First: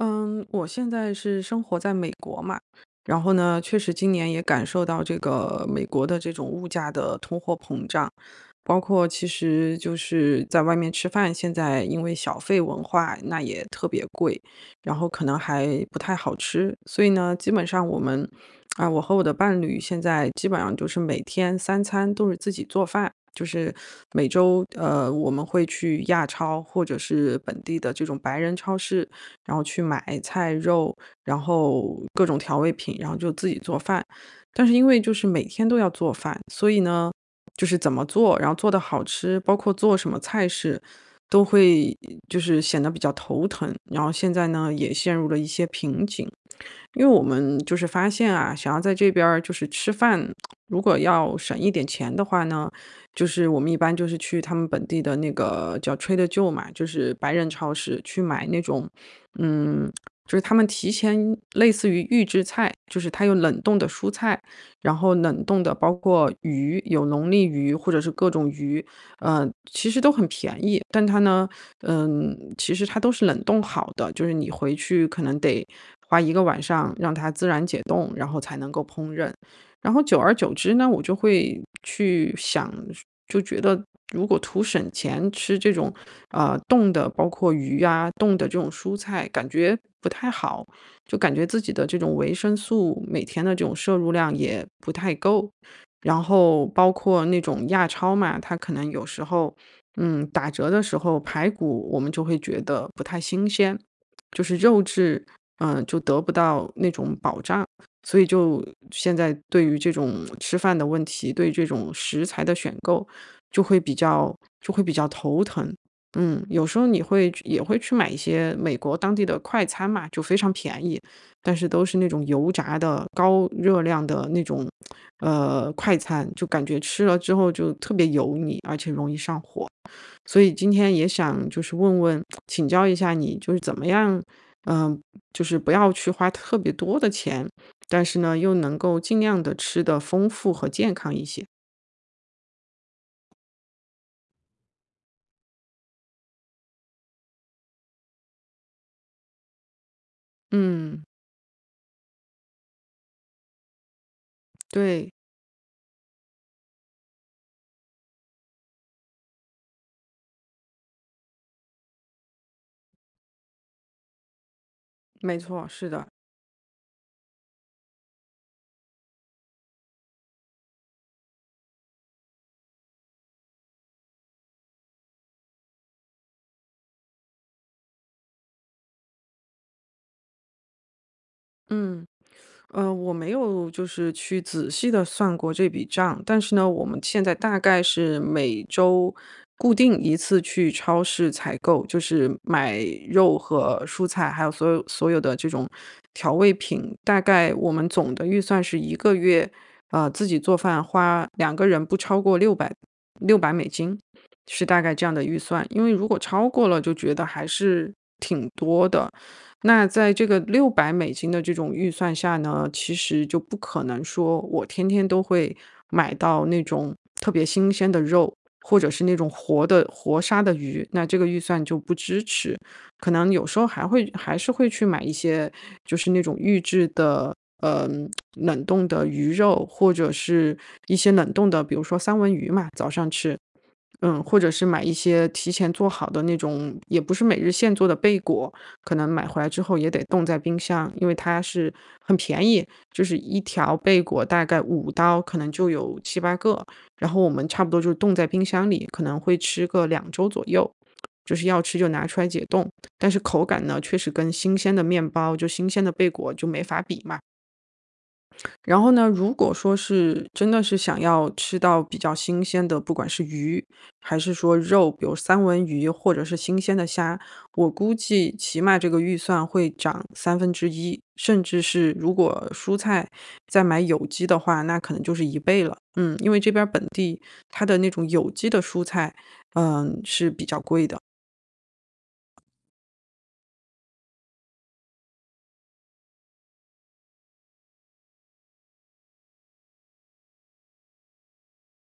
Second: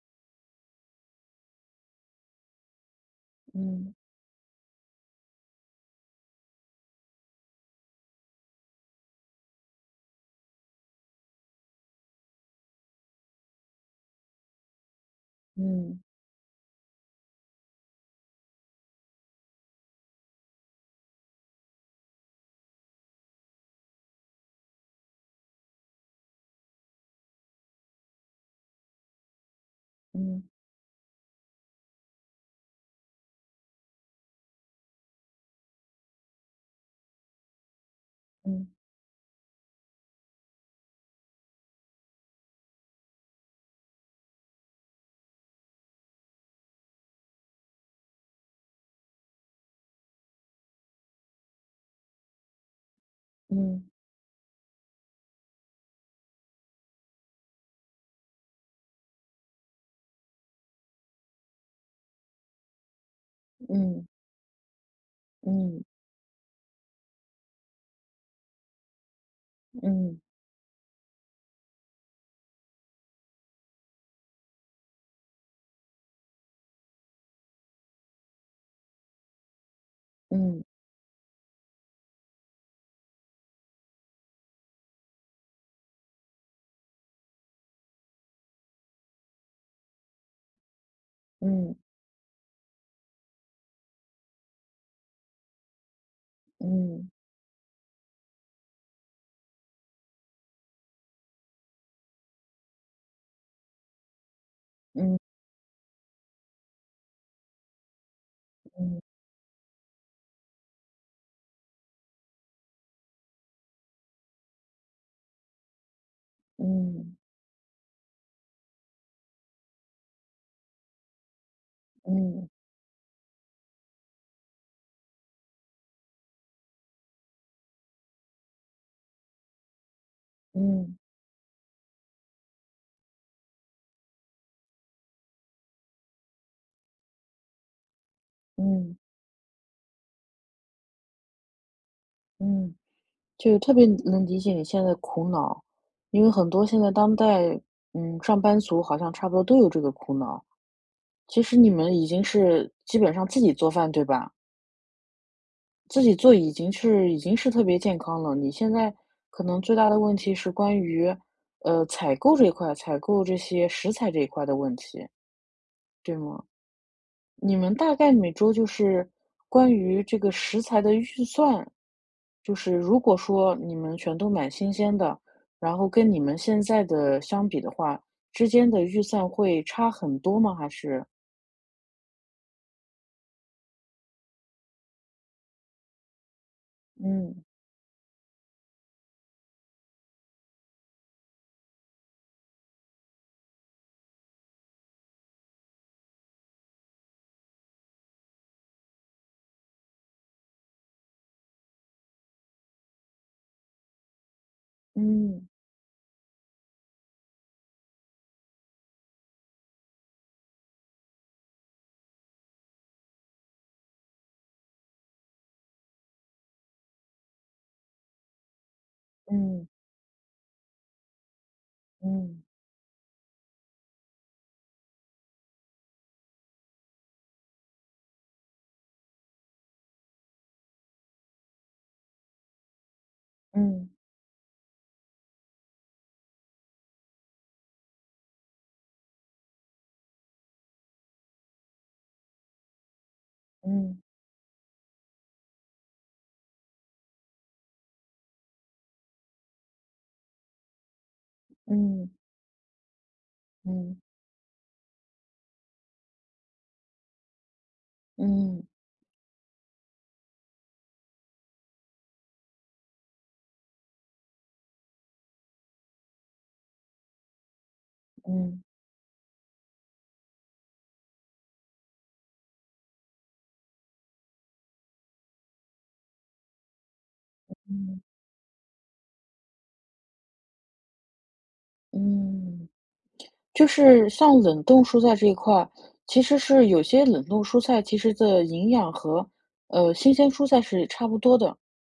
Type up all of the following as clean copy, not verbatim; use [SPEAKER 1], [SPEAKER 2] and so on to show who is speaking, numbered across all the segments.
[SPEAKER 1] 嗯，我现在是生活在美国嘛，然后呢，确实
[SPEAKER 2] 嗯
[SPEAKER 1] 今年也感受到这个美国的这种物价的通货膨胀，包括其实就是在外面吃饭，现在因为小费文化，那也特别贵，然后可能还不
[SPEAKER 2] 嗯
[SPEAKER 1] 太好吃，所以呢，基本上我们啊，我和我的伴侣现在基本上就是每天三餐都是自己做饭。就是每周，我们会去亚超或者是本地的这种白人超市，然后去买
[SPEAKER 2] 嗯
[SPEAKER 1] 菜、肉，然后各种调味品，然后就自己做饭。但是因为就是每天都要做饭，所以呢，就是怎么做，然后做
[SPEAKER 2] 嗯
[SPEAKER 1] 的好吃，包括做什么菜式，都会就是显得比较头疼。然后现在呢，也陷入了一些瓶颈。因为我们就是发现啊，想要在这边儿就是吃饭，如果要省一点钱的话呢，就是我们一
[SPEAKER 2] 嗯
[SPEAKER 1] 般就是去他们本地的那个叫 Trader Joe 嘛，就是白人超市去买那种，嗯，就是他们提前类似于预制菜，就是它有冷冻的
[SPEAKER 2] 嗯
[SPEAKER 1] 蔬菜，然后冷冻的
[SPEAKER 2] 嗯
[SPEAKER 1] 包括鱼，有龙利鱼或者是各种鱼，其实都
[SPEAKER 2] 嗯
[SPEAKER 1] 很便宜，但它呢，嗯，其实它都是冷冻好的，就是你回去可能得花一个晚上让它自然解冻，然后才能够烹饪。然后久而
[SPEAKER 2] 嗯
[SPEAKER 1] 久
[SPEAKER 2] 嗯
[SPEAKER 1] 之呢，我就会去想，就觉得如果图省钱吃这种冻的，包括鱼啊冻的这种蔬菜，感觉不太好，就感觉自己
[SPEAKER 2] 嗯
[SPEAKER 1] 的这种维生素每天的这种摄入量也不太够。然后包
[SPEAKER 2] 嗯
[SPEAKER 1] 括那种亚超嘛，它可能有时候，嗯，打折的时候排骨我们就会觉得不太新鲜，就是肉质，
[SPEAKER 2] 嗯
[SPEAKER 1] 嗯，就得不到那种保障。所以就
[SPEAKER 2] 嗯
[SPEAKER 1] 现在对于这种吃饭的问题，对这种食材的选购，就会比较就会比较头疼。嗯，有时候你会也会去买一些美国当地的快餐嘛，就非常便宜。但是都是那种
[SPEAKER 2] 嗯
[SPEAKER 1] 油炸的、高热量的那种，快餐，就感觉吃了之后就特别油腻，而且容易上火。所以今天
[SPEAKER 2] 嗯
[SPEAKER 1] 也想就是问问请教一下你，就是怎么样，嗯、就是不要去花特别多的钱，但是呢，又能
[SPEAKER 2] 嗯
[SPEAKER 1] 够尽量的吃的丰富和健康一些。
[SPEAKER 2] 嗯，就特别能理解你现在的苦恼，因为很多现在当代，嗯，上班族好像差不多都有这个苦恼。
[SPEAKER 1] 嗯，
[SPEAKER 2] 其实你们已经是基本上自己做饭，对吧？
[SPEAKER 1] 对，
[SPEAKER 2] 自己做已经是特别健康了。你现在可能最大的问题是关于，采购这一块，采购这些食材这一块的问题，
[SPEAKER 1] 没错，是的，
[SPEAKER 2] 对吗？你们大概每周就是关于这个食材的预算，就是如果说你们全都买新鲜的，然后跟你们现在的相比的话，之间的预算会差很多吗？还是
[SPEAKER 1] 嗯。我没有就是去仔细的算过这笔账，但是呢，我们现在
[SPEAKER 2] 嗯
[SPEAKER 1] 大概是每周固定一次去超市采购，就是买肉和蔬菜，还有所有所有的这种调味品。大概我们总的预算是一个月，自己做饭花两个人不超过六百美金，是大概这样的预
[SPEAKER 2] 嗯
[SPEAKER 1] 算。因为如果超过了就觉得还是挺多的，那在这个六百美金的这种预算下呢，其实就不可能说我天天都会买到那种特别新鲜的肉，或者是那种活
[SPEAKER 2] 嗯
[SPEAKER 1] 的活杀的鱼，那这个预算就不支
[SPEAKER 2] 嗯
[SPEAKER 1] 持。可能有时候还是会去买一些就是那种嗯冷冻的鱼肉，或者是一些冷冻的，比如说三文鱼嘛，早上吃。
[SPEAKER 2] 嗯
[SPEAKER 1] 嗯，或者是买一些提前做好的那种，也不是每日现做的贝果，可能买回来之后也得冻在冰箱，因为它是很便宜，就是一条贝
[SPEAKER 2] 嗯
[SPEAKER 1] 果大概$5，可能就有七八个，然后我们差不多就冻在冰箱里，可能会吃个2周左右，就是要吃就
[SPEAKER 2] 嗯
[SPEAKER 1] 拿
[SPEAKER 2] 嗯
[SPEAKER 1] 出来解冻。但是口感呢，确
[SPEAKER 2] 嗯
[SPEAKER 1] 实跟新鲜的面包，就新鲜的贝果就没法比嘛。
[SPEAKER 2] 嗯嗯。
[SPEAKER 1] 然后呢，如果说是真的是想要吃到比较新鲜的，不管是鱼还是说肉，比如三文鱼或者是新鲜的虾，我估计起
[SPEAKER 2] 嗯，
[SPEAKER 1] 码这个预算会涨1/3，甚至是如果蔬菜再买有机的话，那可能就是一倍了。嗯，因为这边儿本地它的那
[SPEAKER 2] 嗯，
[SPEAKER 1] 种有机的蔬菜，嗯，是比较贵的。
[SPEAKER 2] 嗯，就是像冷冻蔬菜这一块儿，其实是有些冷冻蔬菜其实的营养和新鲜蔬菜是差不多的，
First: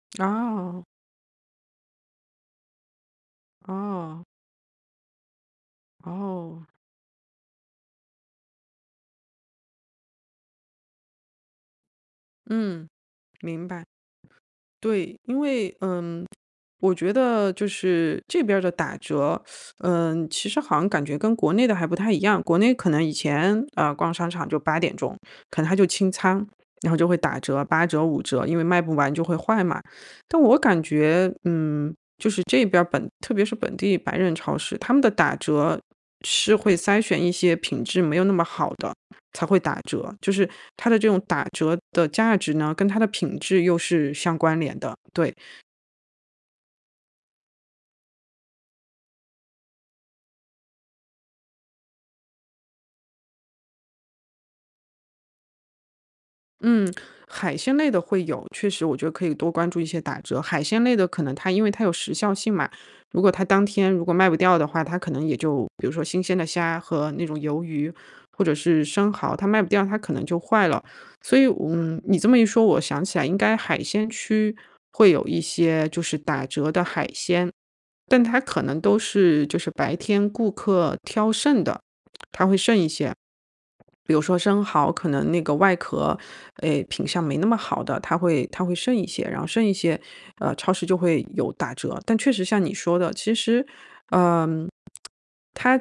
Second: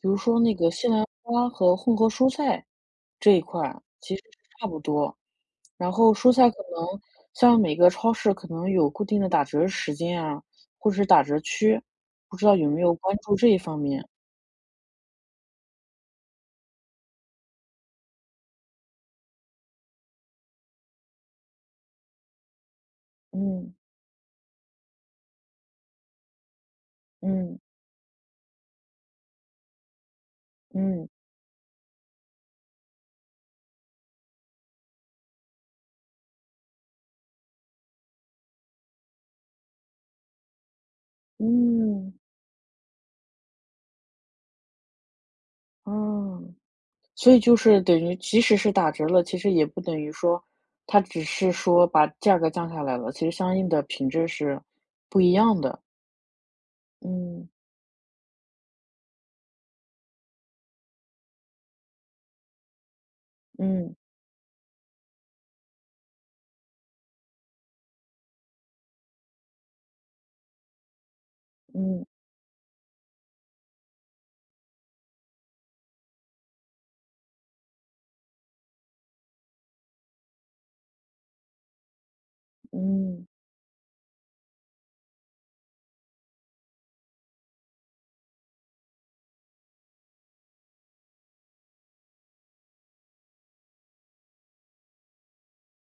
[SPEAKER 2] 比如说那个
[SPEAKER 1] 哦，
[SPEAKER 2] 西兰花和混合蔬菜这一块儿其实
[SPEAKER 1] 哦，
[SPEAKER 2] 是差不多。然后蔬菜可
[SPEAKER 1] 哦，
[SPEAKER 2] 能像每个超市可能有固定的打折时间啊，或者是打折区，不知道有没
[SPEAKER 1] 嗯，
[SPEAKER 2] 有关注这一
[SPEAKER 1] 明
[SPEAKER 2] 方
[SPEAKER 1] 白。
[SPEAKER 2] 面？
[SPEAKER 1] 对，因为，我觉得就是这边儿的打折，嗯，其实好像感觉跟国内的还不太一样。国内可能以前
[SPEAKER 2] 嗯
[SPEAKER 1] 逛商场就8点钟，可能它就清仓，然后就会打
[SPEAKER 2] 嗯
[SPEAKER 1] 折，八折、五折，因为卖不完就会坏嘛。但我感
[SPEAKER 2] 嗯
[SPEAKER 1] 觉，嗯，就是这边儿本特别是本地白人超市，他们的打折是会筛选一些品质没有那么好的才会打折，就是它的这种打折的
[SPEAKER 2] 嗯
[SPEAKER 1] 价值呢，跟它的品质又是相关联的，对。
[SPEAKER 2] 嗯。所以就是等于即使是打折了，其实也不等于说，它只是说把价格降下来了，其实相应的品质是不一样的。
[SPEAKER 1] 嗯，
[SPEAKER 2] 嗯，
[SPEAKER 1] 海鲜类的会有，确实我觉得可以多关注一些打折。海鲜类的可能它因为它有时效性嘛，如果它当天
[SPEAKER 2] 嗯，
[SPEAKER 1] 如果卖不掉的话，它可能也就比如说新鲜的虾和那种鱿鱼或者是生蚝，它卖不掉，它可能就坏了。所以，嗯，
[SPEAKER 2] 嗯，
[SPEAKER 1] 你这么一说，我想起来应该海鲜区会有一些就是打折的海鲜，但它可能都是就是白天顾客挑剩的，它会剩一些。
[SPEAKER 2] 嗯，
[SPEAKER 1] 比如说生蚝，可能那个外壳，诶，品相没那么好的，它会剩一些，然后剩一些，超市就会有打折。但确实像你说的，其实它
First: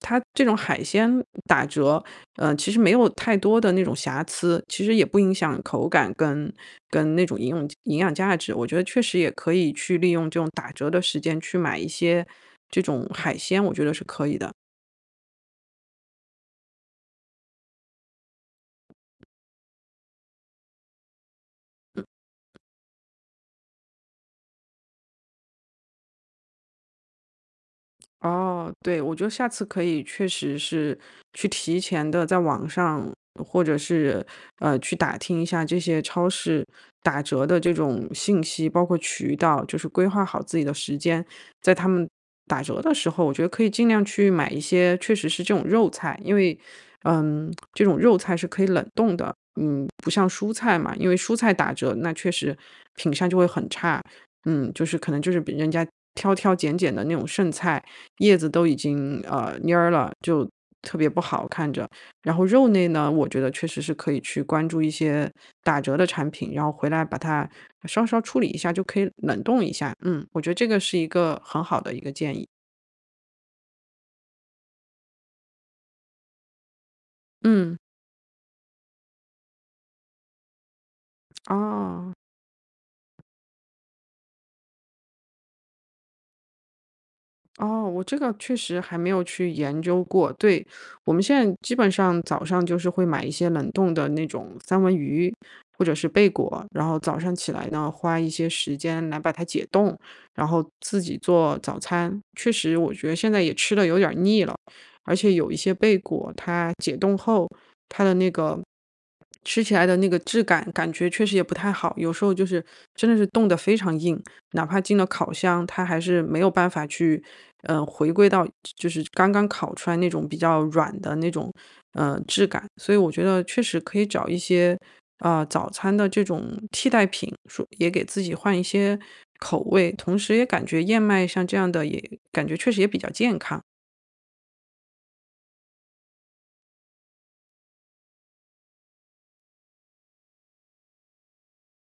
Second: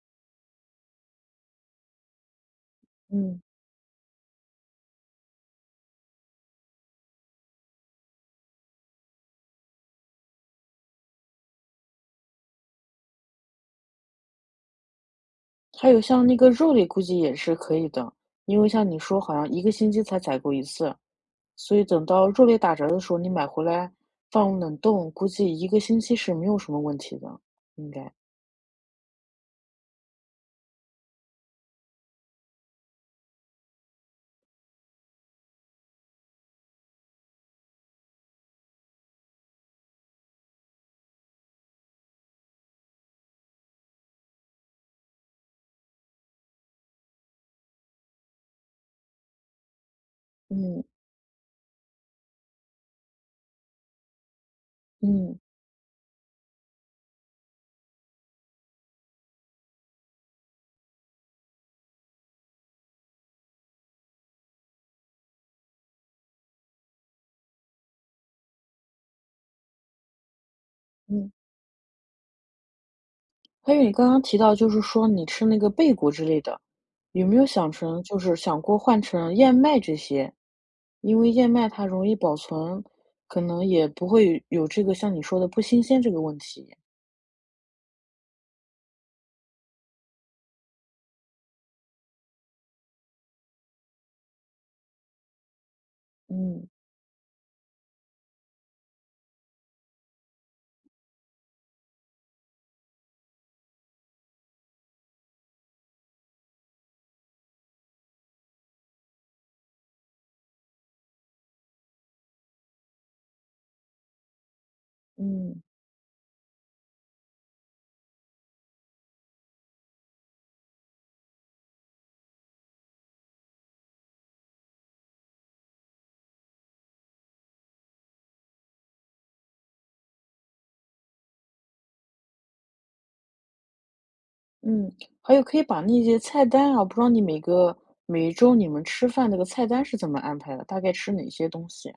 [SPEAKER 1] 它这种海鲜打折，其实没有太
[SPEAKER 2] 嗯。
[SPEAKER 1] 多的那种瑕疵，其实也不影响口感跟那种营养价值。我觉得确实也可以去利用这种打折的时间去买一些这种海鲜，我觉得是可以的。
[SPEAKER 2] 还有像那个肉类估计也是可以的，因为像你说好像一个星期才采购一次，所以等到肉类打折的时候，你买回来放冷冻，估计一个星期是没有什么问题的，应该。
[SPEAKER 1] 哦，对，我觉得下次可以确实是去提前的在网上，或者是，去打听一下这些超市打折的这种信息，包括渠道，就是规划好自己的时间。在他们打折的时候，我觉得可以尽量去买一些确实是这种肉菜，因为，嗯，这种肉菜是可以冷冻的，嗯，不像蔬菜
[SPEAKER 2] 嗯，
[SPEAKER 1] 嘛，因为蔬菜打折，那确实品相就会很差。嗯，就是可能就
[SPEAKER 2] 嗯，
[SPEAKER 1] 是比人家挑挑拣拣的那种剩菜，叶子都已经，蔫儿了，就特别不好看着。然后肉类呢，我觉得确实是可以去关注一些打折的产品，然后回来把它稍稍处理一下就可以冷冻一下。嗯，我觉得这个是一
[SPEAKER 2] 嗯。
[SPEAKER 1] 个很好的一个建议。
[SPEAKER 2] 还有你刚刚提到就是说你吃那个贝果之类的，有没有想
[SPEAKER 1] 嗯，
[SPEAKER 2] 成就是想过换成燕麦这些？因为燕麦它容
[SPEAKER 1] 哦。
[SPEAKER 2] 易保存，可能也不会有这个像你说的不新鲜这个问题。
[SPEAKER 1] 哦，我这个确实还没有去研究过。对，我们现在基本上早上就是会买一些冷冻的那种三文鱼或者是贝果，
[SPEAKER 2] 嗯
[SPEAKER 1] 然后早上起来呢，花一些时间来把它解冻，然后自己做早餐。确实，我觉得现在也吃的有点儿腻了，而且有一些贝果它解冻后，它的那个吃起来的那个质感，感觉确实也不太好，有时候就是真的是冻得非常硬。哪怕进了烤
[SPEAKER 2] 嗯
[SPEAKER 1] 箱，它还是没有办法去，回归到就是刚刚烤出来那种比较软的那种，质感。所以我觉得确实可以找一些，早餐的这种替代品，说也给自己换一些口味，同时也感觉燕麦像这样的也感觉确实也比较健康。
[SPEAKER 2] 嗯，还有可以把那些菜单啊，不知道你每一周你们吃饭那个菜单是怎么安排的，大概吃哪些东西？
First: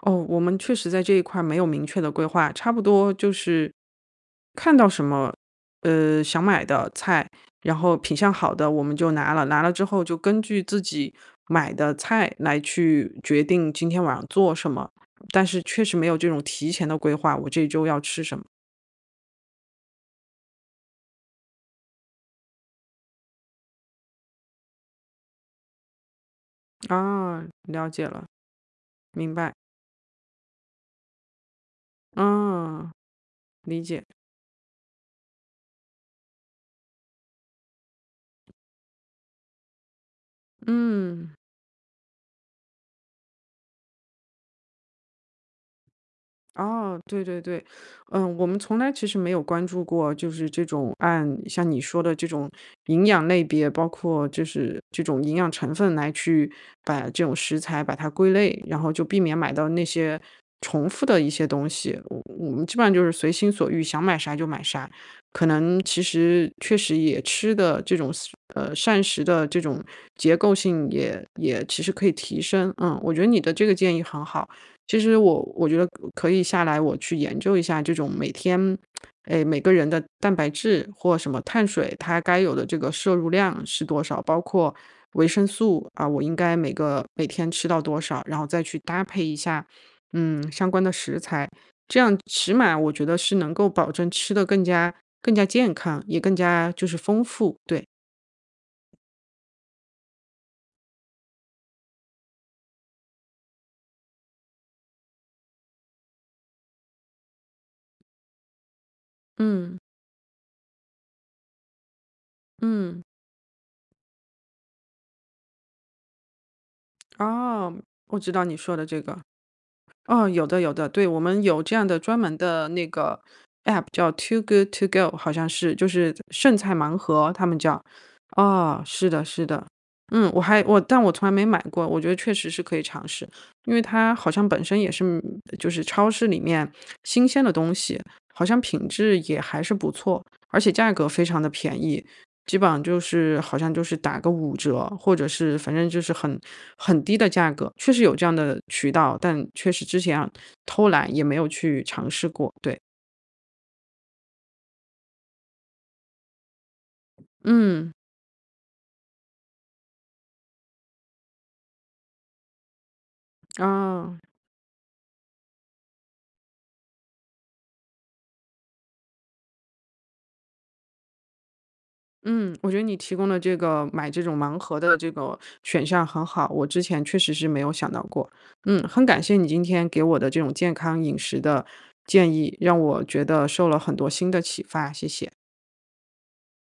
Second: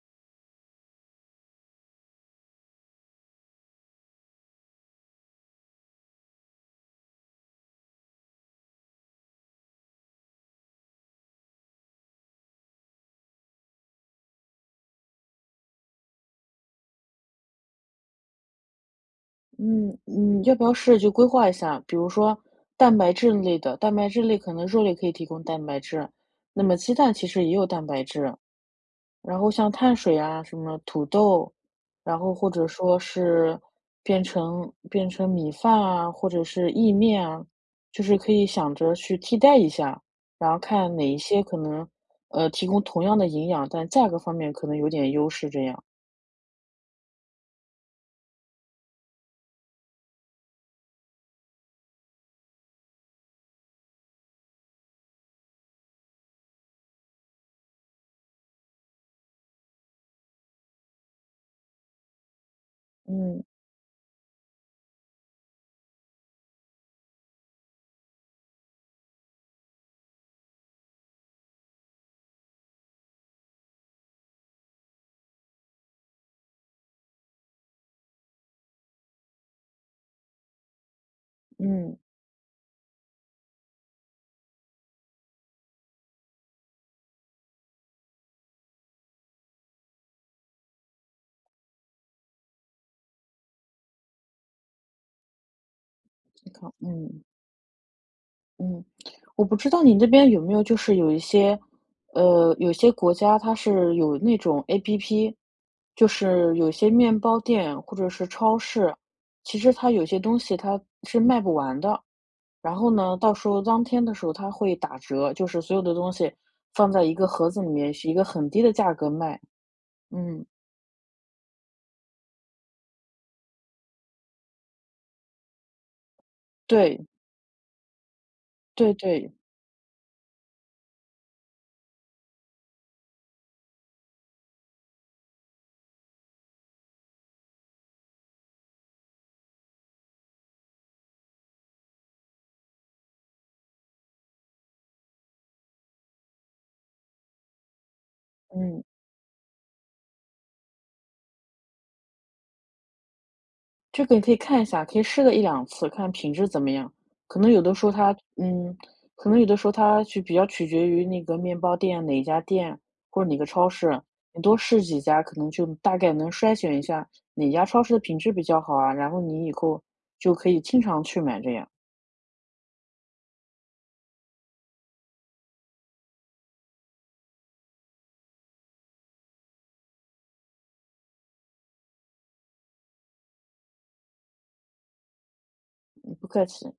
[SPEAKER 1] 哦，我们确实在这一块儿没有明确的规划，差不多就是看到什么，想买的菜，然后品相好的我们就拿了，拿了之后就根据自己买的菜来去决定今天晚上做什么，但是确实没有这种提前的规划，我这一周要吃什么。
[SPEAKER 2] 嗯嗯，要不要试着去规划一下？比如说蛋白质类的，蛋白质类可能肉类可以提供蛋白质，那么鸡蛋其
[SPEAKER 1] 啊，
[SPEAKER 2] 实也有蛋
[SPEAKER 1] 了
[SPEAKER 2] 白
[SPEAKER 1] 解了，
[SPEAKER 2] 质。
[SPEAKER 1] 明
[SPEAKER 2] 然后
[SPEAKER 1] 白，
[SPEAKER 2] 像碳水啊，什么土豆，然后或者
[SPEAKER 1] 嗯，
[SPEAKER 2] 说是
[SPEAKER 1] 理解，
[SPEAKER 2] 变成米饭啊，或者是意面啊，就是可以想着去替代一下，然后看哪一
[SPEAKER 1] 嗯。
[SPEAKER 2] 些可能提供同样的营养，但价格方面可能有点优势这样。
[SPEAKER 1] 哦，对对对，嗯，我们从来其实没有关注过，就是这种按像你说的这种营养类别，包括就是这种营养成分来去把这种食材把它归类，然后就避免买到那些重复的一些东西。我们基本上就是随
[SPEAKER 2] 嗯
[SPEAKER 1] 心所欲，想买啥就买啥。可能其实确实也吃的这种膳食的这种结构性也其实可以提升。嗯，我觉得你的这个建议很好。其实我觉得可以下来，我去研究一下这种每天，哎，每个人的蛋白质或什么碳水，
[SPEAKER 2] 嗯，
[SPEAKER 1] 它该有的这个摄入量是多少，包括维生素啊，我应该每天吃到多少，然后再去搭配一下，嗯，相关的食材，这样起码我觉得是能够保证吃的更加健康，也更
[SPEAKER 2] 你
[SPEAKER 1] 加
[SPEAKER 2] 看，
[SPEAKER 1] 就是
[SPEAKER 2] 嗯。
[SPEAKER 1] 丰富，对，
[SPEAKER 2] 嗯，我不知道你那边有没有就是有一些，有些国家它是有那种 APP，就是有些面包店或者是超市，其实
[SPEAKER 1] 嗯
[SPEAKER 2] 它有些东西它是卖不完的，然后
[SPEAKER 1] 嗯，
[SPEAKER 2] 呢，到时候当天的时候它会打折，就是所有的东西放在一个盒子里
[SPEAKER 1] 哦，
[SPEAKER 2] 面，是一
[SPEAKER 1] 我
[SPEAKER 2] 个
[SPEAKER 1] 知道
[SPEAKER 2] 很
[SPEAKER 1] 你
[SPEAKER 2] 低的
[SPEAKER 1] 说的
[SPEAKER 2] 价
[SPEAKER 1] 这
[SPEAKER 2] 格
[SPEAKER 1] 个。
[SPEAKER 2] 卖。
[SPEAKER 1] 哦，
[SPEAKER 2] 嗯，
[SPEAKER 1] 有的有的，对，我们有这样的专门的那个 app 叫 Too Good To Go,好像是，就是剩菜盲
[SPEAKER 2] 对，
[SPEAKER 1] 盒，他们叫。哦，
[SPEAKER 2] 对
[SPEAKER 1] 是的
[SPEAKER 2] 对，
[SPEAKER 1] 是的。嗯，我还我但我从来没买过，我觉得确实是可以尝试。因为它好像本身也是就是超市里面新鲜的东西，好像品质也还是不错，而且价格非常的便宜。基本上就是好像就是打个五折，或者是反正就是很很低的价格，确实有这样的
[SPEAKER 2] 嗯。
[SPEAKER 1] 渠道，但确实之前偷懒也没有去尝试过。对，
[SPEAKER 2] 这个你可以看一下，可以试个一两次，看品质怎么样。可能有的时候
[SPEAKER 1] 嗯，
[SPEAKER 2] 它嗯，可能有的时候它就比较取决于那个面包店哪一家店，或者哪个超市，
[SPEAKER 1] 啊，
[SPEAKER 2] 你多试几家，可能就大概能筛选一下哪家超市的品质比较好啊，然后你以后就可以经常去买这样，
[SPEAKER 1] 嗯，我觉得你提供的这个买这种盲盒的这个选项很好，我之前确实是没有想到过。嗯，很感谢你今天给我的这种健康饮食的建议，让我觉得受了很多新的启发，谢谢。
[SPEAKER 2] 嗯，不客气。